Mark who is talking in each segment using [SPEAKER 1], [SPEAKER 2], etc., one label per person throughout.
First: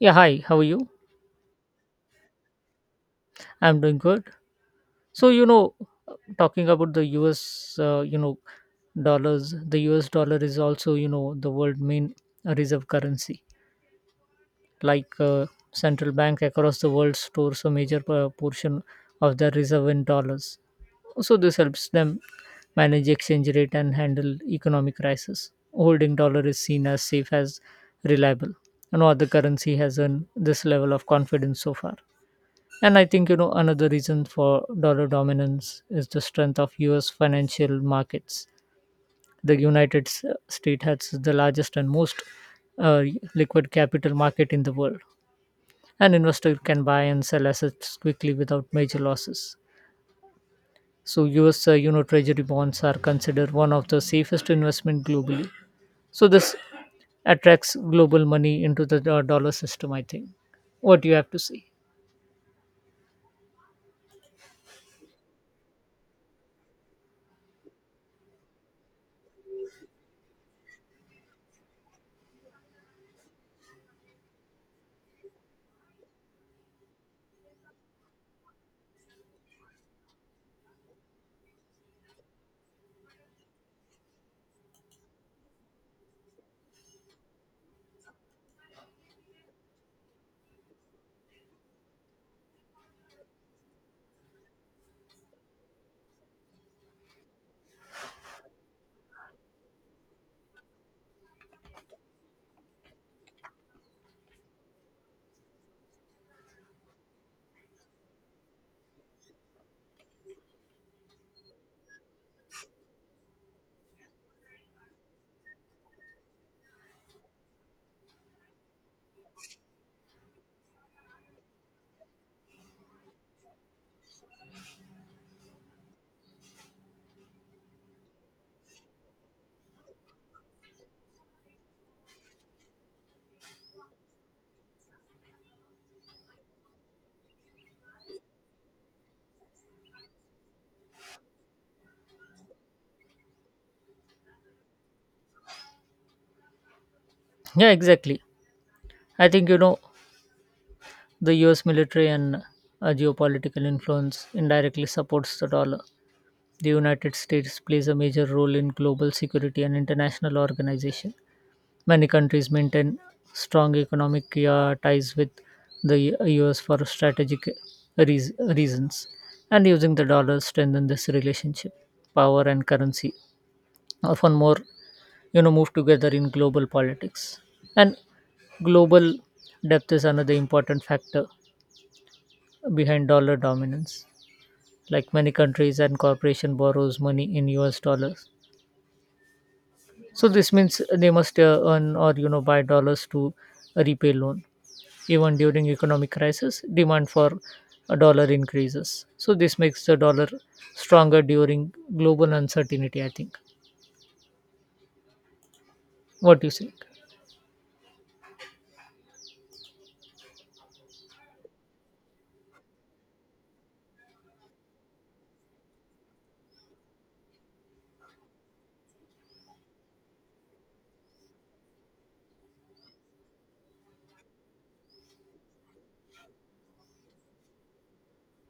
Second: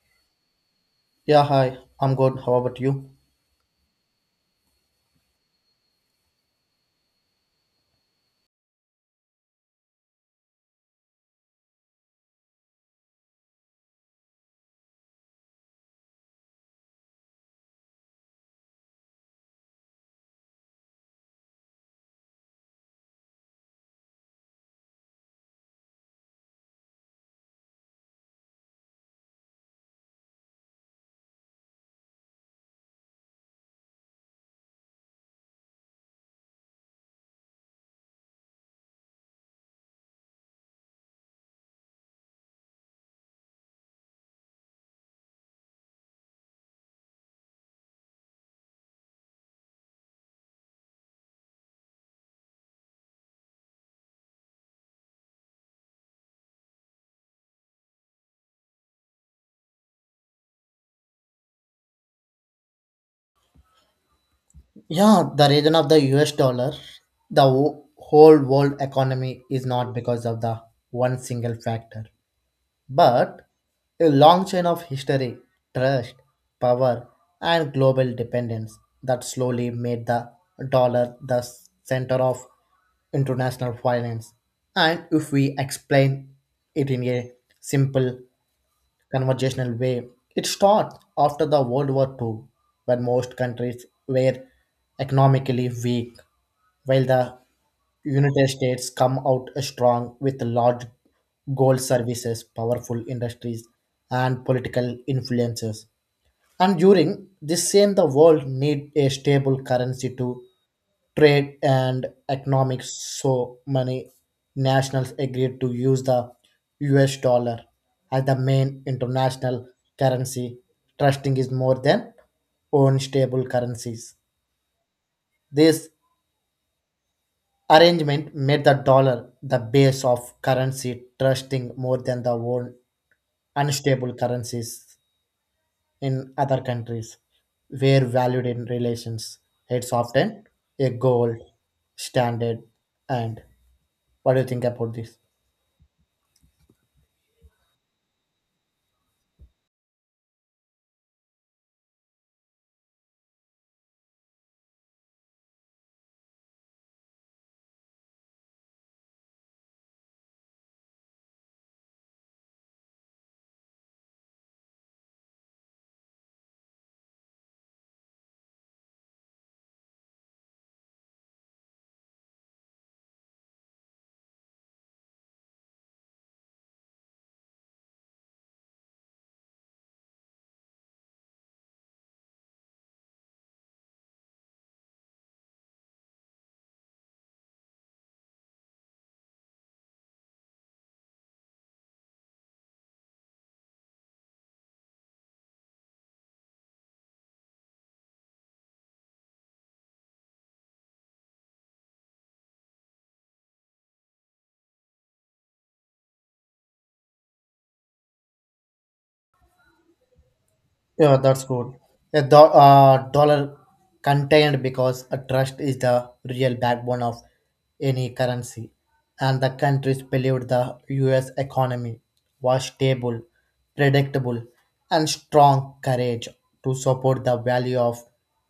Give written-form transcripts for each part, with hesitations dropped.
[SPEAKER 1] Yeah, hi. How are you?
[SPEAKER 2] Yeah, hi. I'm good. How about you?
[SPEAKER 1] I'm doing good. So, you know, talking about the US, dollars, the US dollar is also, the world main reserve currency. Like uh, central bank across the world stores a major portion of their reserve in dollars. So this helps them manage exchange rate and handle economic crisis. Holding dollar is seen as safe as reliable. No other currency has earned this level of confidence so far. And I think, another reason for dollar dominance is the strength of US financial markets. The States has the largest and most uh, liquid capital market in the world. An investor can buy and sell assets quickly without major losses. So US treasury bonds are considered one of the safest investment globally. So this attracts global money into the dollar system, I think. What do you have to say?
[SPEAKER 2] Yeah, the reason of the US dollar, the whole world economy is not because of the one single factor, but a long chain of history, trust, power, and global dependence that slowly made the dollar the center of international finance. And if we explain it in a simple conversational way. It starts after the World War Two, when most countries were economically weak, while the United States come out strong with large gold services, powerful industries, and political influences. And during this same, the world need a stable currency to trade and economics, so many nationals agreed to use the US dollar as the main international currency, trusting is more than own stable currencies. This arrangement made the dollar the base of currency, trusting more than the own unstable currencies in other countries. Were valued in relations it's often a gold standard. And what do you think about this?
[SPEAKER 1] Yeah, exactly. I think. The US military and geopolitical influence indirectly supports the dollar. The United States plays a major role in global security and international organization. Many countries maintain strong economic ties with the US for strategic reasons, and using the dollar strengthen this relationship. Power and currency often more move together in global politics, and global depth is another important factor behind dollar dominance. Like many countries and corporation borrows money in US dollars. So this means they must earn or buy dollars to repay loan. Even during economic crisis, demand for a dollar increases. So this makes the dollar stronger during global uncertainty, I think. What do you think?
[SPEAKER 2] Yeah, that's good. A dollar contained because a trust is the real backbone of any currency, and the countries believed the U.S. economy was stable, predictable, and strong courage to support the value of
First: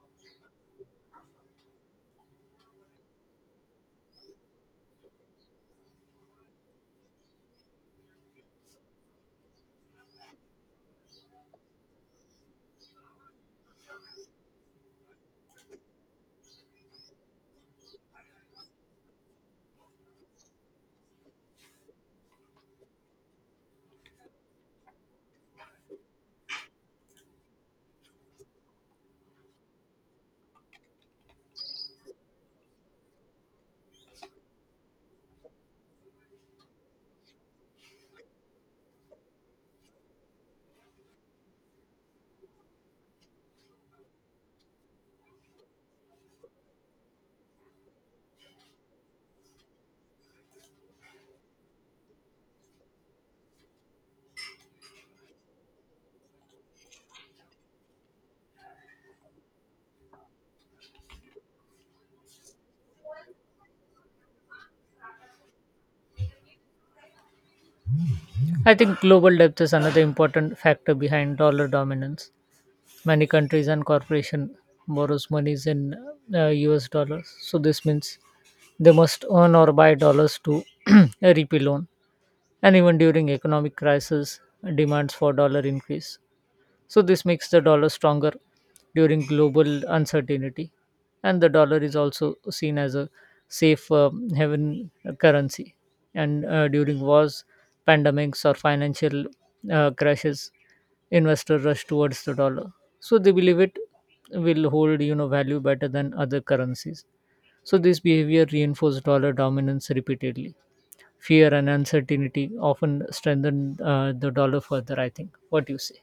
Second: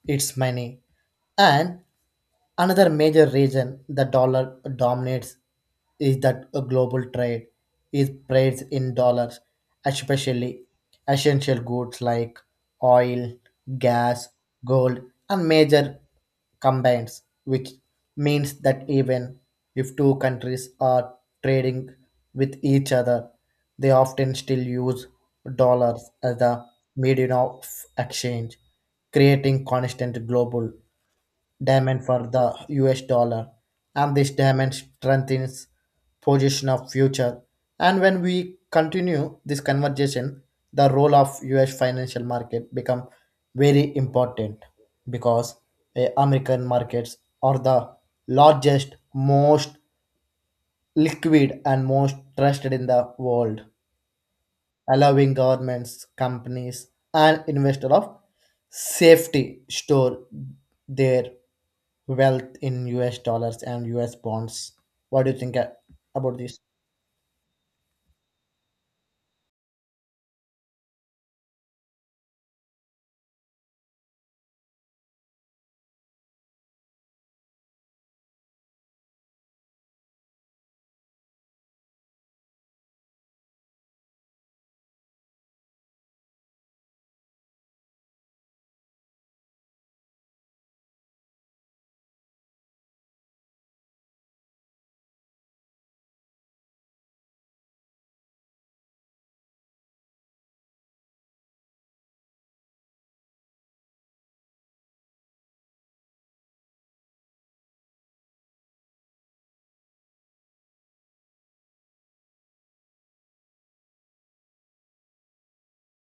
[SPEAKER 2] its money. And another major reason the dollar dominates is that a global trade is priced in dollars, especially essential goods like oil, gas, gold, and major combines, which means that even if two countries are trading with each other, they often still use dollars as the medium of exchange, creating constant global diamond for the US dollar, and this diamond strengthens position of future. And when we continue this conversation, the role of US financial market become very important, because American markets are the largest, most liquid, and most trusted in the world, allowing governments, companies, and investors of safety store their wealth in US dollars and US bonds. What do you think about this?
[SPEAKER 1] I think global depth is another important factor behind dollar dominance. Many countries and corporation borrows monies in US dollars. So this means they must earn or buy dollars to repay loan. And even during economic crisis, demands for dollar increase. So this makes the dollar stronger during global uncertainty, and the dollar is also seen as a safe haven currency. And during wars, pandemics, or financial crashes, investors rush towards the dollar. So they believe it will hold value better than other currencies. So this behavior reinforced dollar dominance repeatedly. Fear and uncertainty often strengthen the dollar further, I think. What do you say?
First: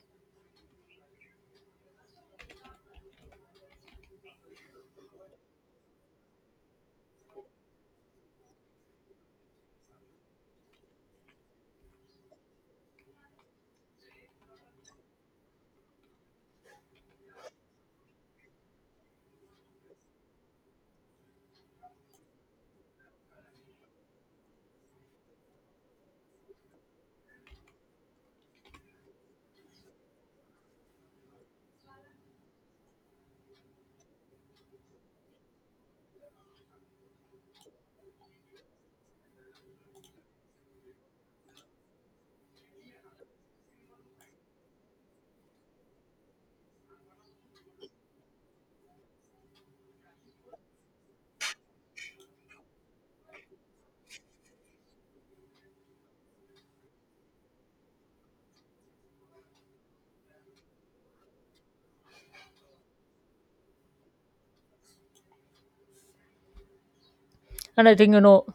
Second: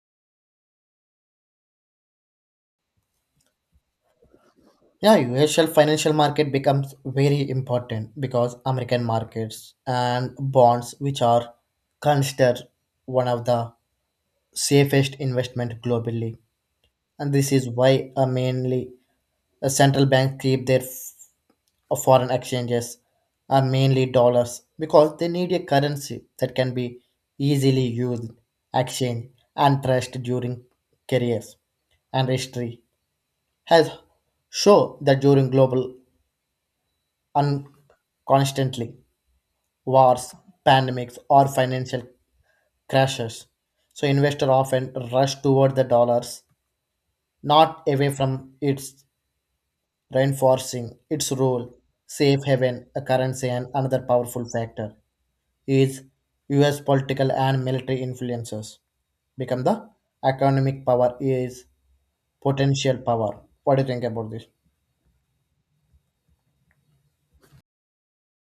[SPEAKER 2] Yeah, US financial market becomes very important because American markets and bonds, which are considered one of the safest investment globally, and this is why mainly central banks keep their of foreign exchanges are mainly dollars because they need a currency that can be easily used, exchanged, and trusted during careers. And history has shown that during global un- constantly wars, pandemics, or financial crashes, so investors often rush toward the dollars, not away from its reinforcing its role, safe haven, a currency, and another powerful factor. Is US political and military influences become the economic power is potential power. What do you think about this?
[SPEAKER 1] And I think,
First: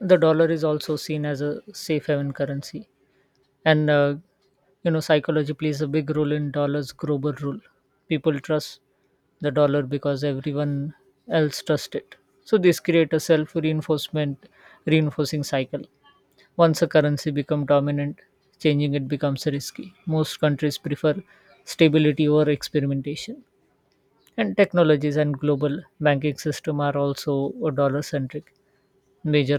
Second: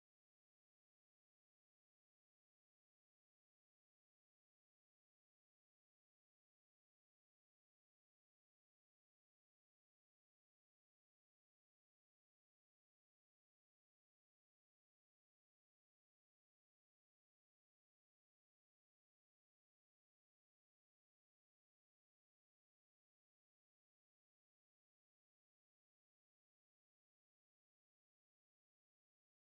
[SPEAKER 1] the dollar is also seen as a safe haven currency. And, uh, Psychology plays a big role in dollar's global rule. People trust the dollar because everyone else trusts it. So this creates a reinforcing cycle. Once a currency becomes dominant, changing it becomes risky. Most countries prefer stability over experimentation. And technologies and global banking system are also dollar centric. Major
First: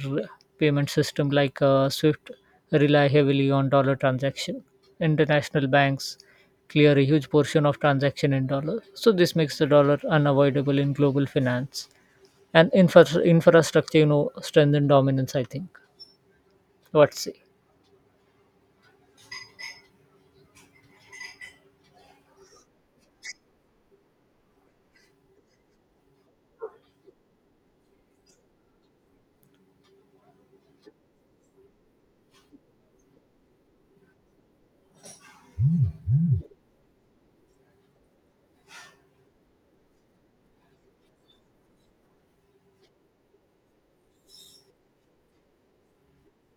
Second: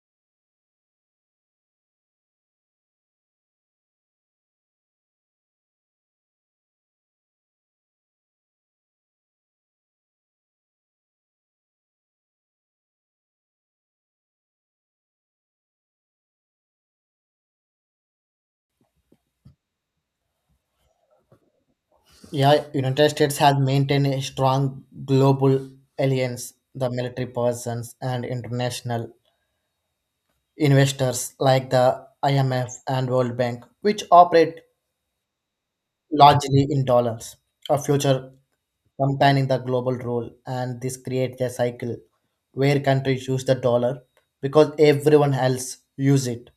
[SPEAKER 1] payment system like Swift rely heavily on dollar transaction. International banks clear a huge portion of transaction in dollar. So this makes the dollar unavoidable in global finance and infrastructure, strengthen dominance, I think. Let's see.
[SPEAKER 2] Yeah, United States has maintained a strong global alliance, the military persons and international investors like the IMF and World Bank, which operate largely in dollars, a future companion the global role, and this creates a cycle where countries use the dollar because everyone else use it,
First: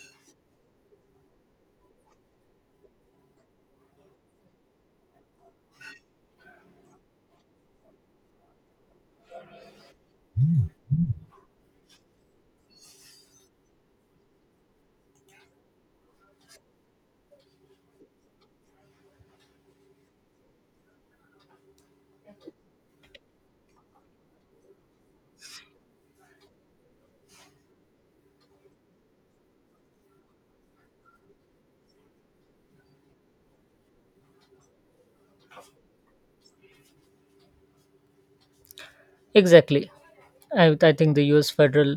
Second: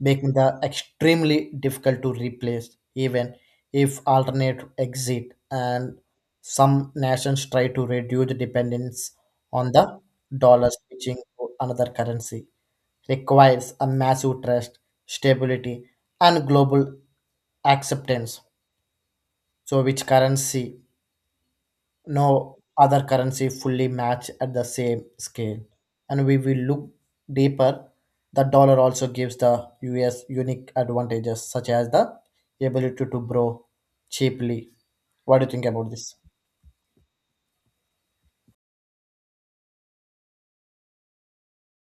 [SPEAKER 2] making the extremely difficult to replace, even if alternate exit. And some nations try to reduce the dependence on the dollar, switching to another currency requires a massive trust, stability, and global acceptance. So which currency? No other currency fully match at the same scale. And we will look deeper. The dollar also gives the US unique advantages such as the ability to grow cheaply. What do you think about this?
[SPEAKER 1] Exactly. I think the U.S. Federal,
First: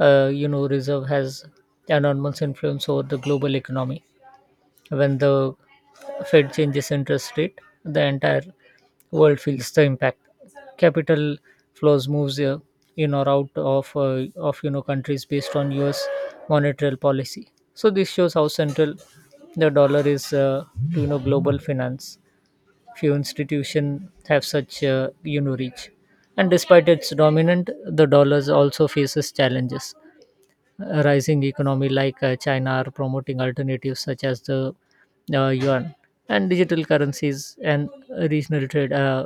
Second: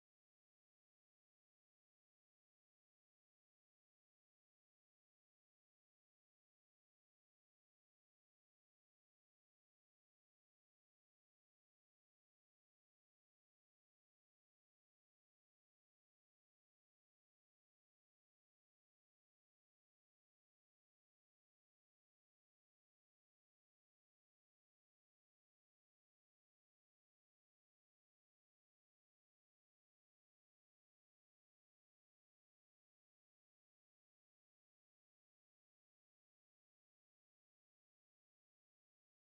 [SPEAKER 1] Reserve has enormous influence over the global economy. When the Fed changes interest rate, the entire world feels the impact. Capital flows moves in or out of countries based on U.S. monetary policy. So this shows how central the dollar is to global finance. Few institutions have such reach, and despite its dominant, the dollars also faces challenges rising economy like China are promoting alternatives such as the yuan and digital currencies and regional trade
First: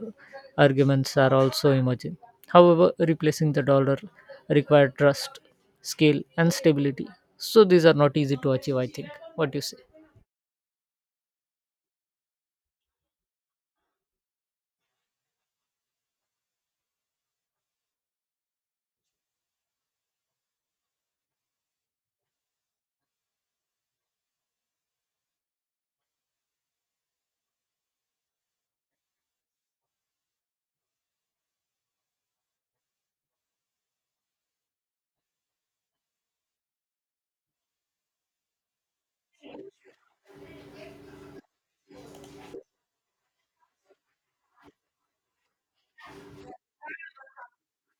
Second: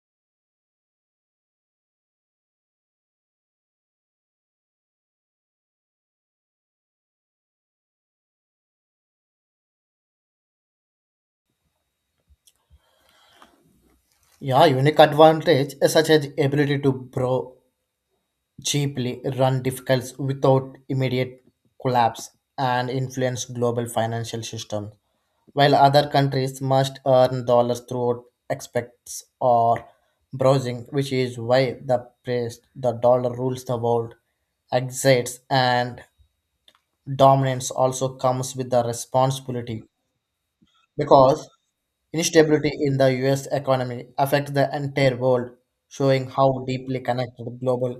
[SPEAKER 1] arguments are also emerging. However, replacing the dollar require trust, scale, and stability. So these are not easy to achieve, I think. What do you say?
[SPEAKER 2] Yeah, unique advantage is such as ability to grow cheaply, run difficult without immediate collapse, and influence global financial system, while other countries must earn dollars through exports or browsing, which is why the price, the dollar rules the world, exits and dominance also comes with the responsibility because instability in the US economy affects the entire world, showing how deeply connected global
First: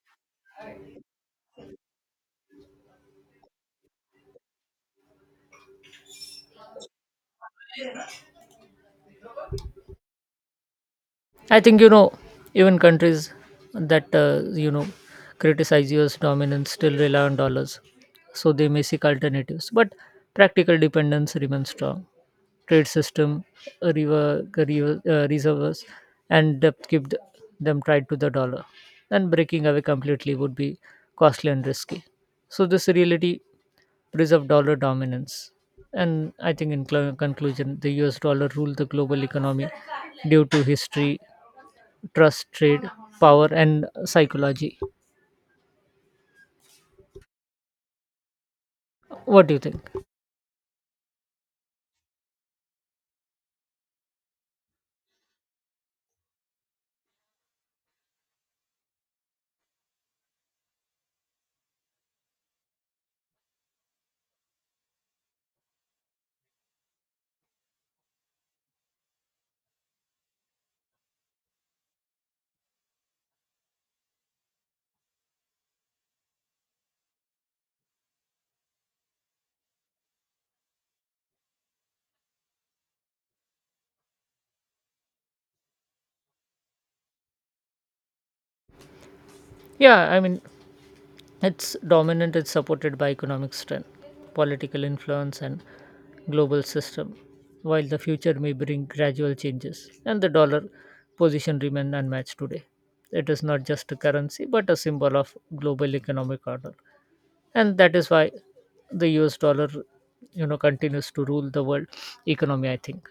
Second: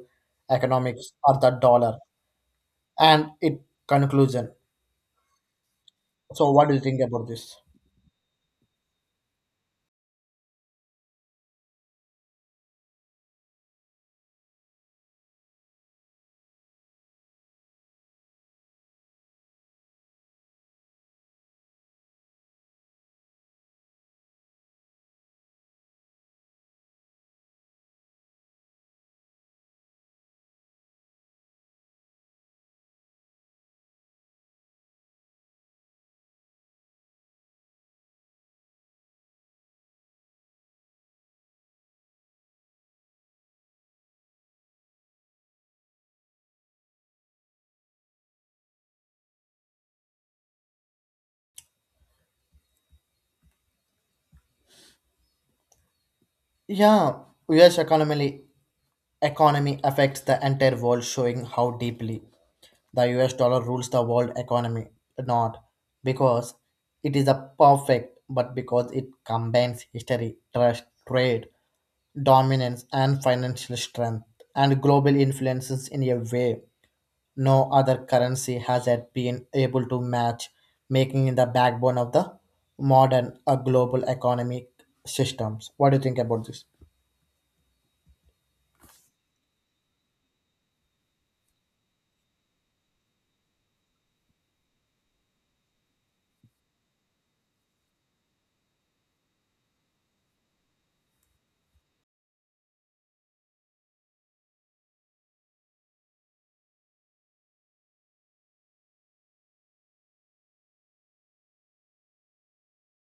[SPEAKER 2] economics are the dollar. And it conclusion. So what do you think about this?
[SPEAKER 1] I think even countries that criticize US dominance still rely on dollars, so they may seek alternatives. But practical dependence remains strong. Trade system, river, river reserves, and depth keep them tied to the dollar. And breaking away completely would be costly and risky. So this reality preserve dollar dominance. And I think, in conclusion, the US dollar ruled the global economy due to history, trust, trade, power, and psychology. What do you think?
[SPEAKER 2] Yeah, US economy affects the entire world, showing how deeply the US dollar rules the world economy. Not because it is a perfect, but because it combines history, trust, trade, dominance, and financial strength and global influences in a way no other currency has yet been able to match, making it the backbone of the modern global economic systems. What do you think about this?
[SPEAKER 1] Yeah. It's dominant. It's supported by economic strength, political influence, and global system. While the future may bring gradual changes, and the dollar position remain unmatched today, it is not just a currency but a symbol of global economic order. And that is why the US dollar continues to rule the world economy, I think.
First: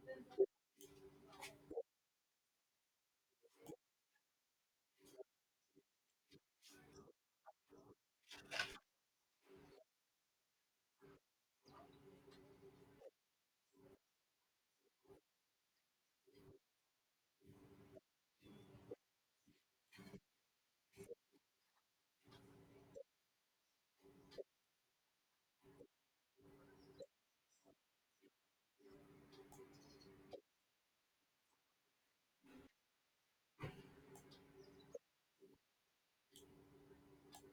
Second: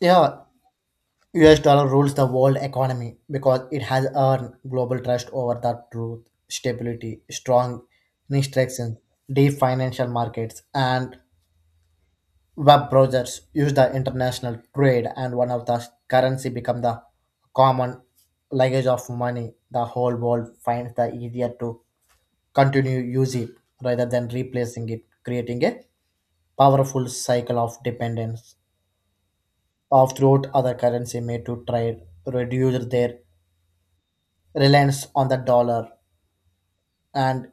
[SPEAKER 2] Yeah, US dollar rules the world economy because it has earned global trust over the truth, stability, strong instructions, deep financial markets, and web browsers use the international trade, and one of the currency become the common language of money. The whole world finds the easier to continue use it rather than replacing it, creating a powerful cycle of dependence of throughout other currency made to trade reduce their reliance on the dollar and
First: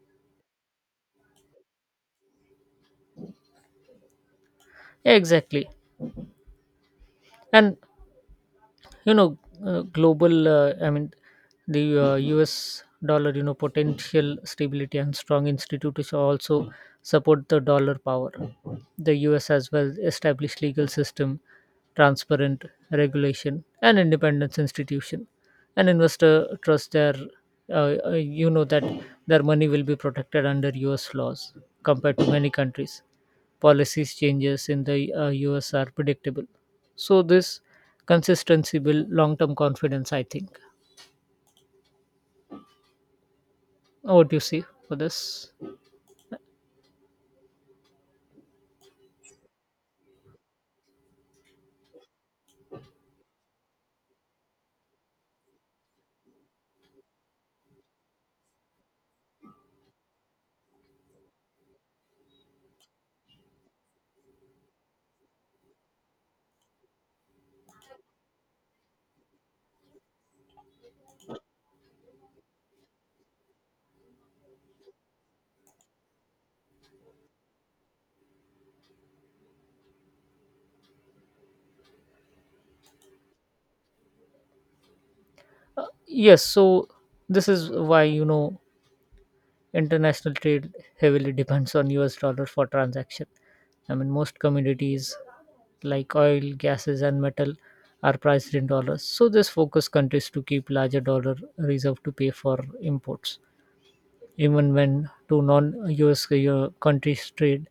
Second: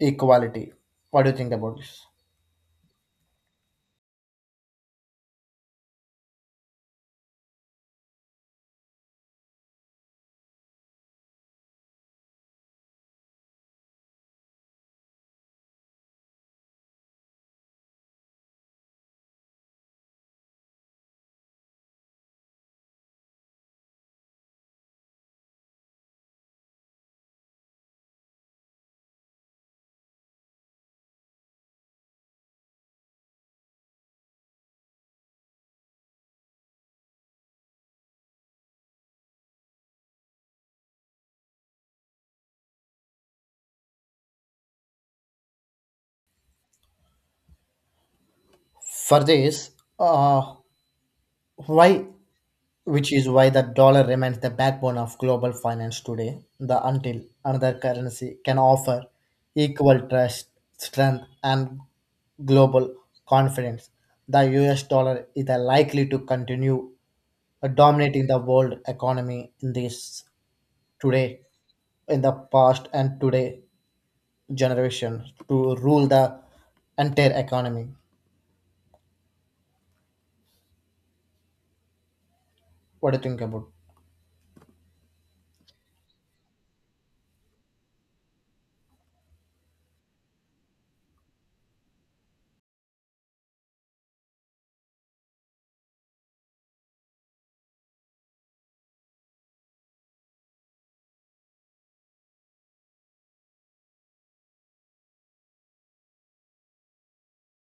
[SPEAKER 2] equality. What do you think about this?
[SPEAKER 1] Yeah, exactly. And you know global I mean the US dollar, potential stability and strong institutions also support the dollar power. The US has well established legal system, transparent regulation, and independence institution. An investor trusts their that their money will be protected under US laws. Compared to many countries, policies changes in the US are predictable. So this consistency build long-term confidence, I think. What do you see for this?
[SPEAKER 2] For this, uh, why, which is why the dollar remains the backbone of global finance today, the until another currency can offer equal trust, strength, and global confidence, the US dollar is likely to continue dominating the world economy in this today, in the past, and today generation to rule the entire economy. What do you think about?
[SPEAKER 1] Yes, so this is why international trade heavily depends on US dollar for transaction. I mean, most commodities like oil, gases, and metal are priced in dollars. So this focus countries to keep larger dollar reserve to pay for imports. Even when two non-US countries trade,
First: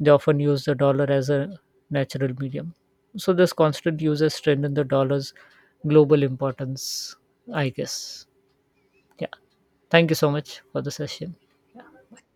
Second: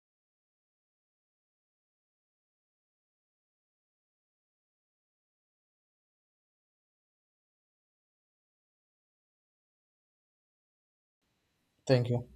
[SPEAKER 1] they often use the dollar as a natural medium. So this constant use has strengthened the dollar's global importance, I guess. Yeah. Thank you so much for the session.
[SPEAKER 2] Thank you.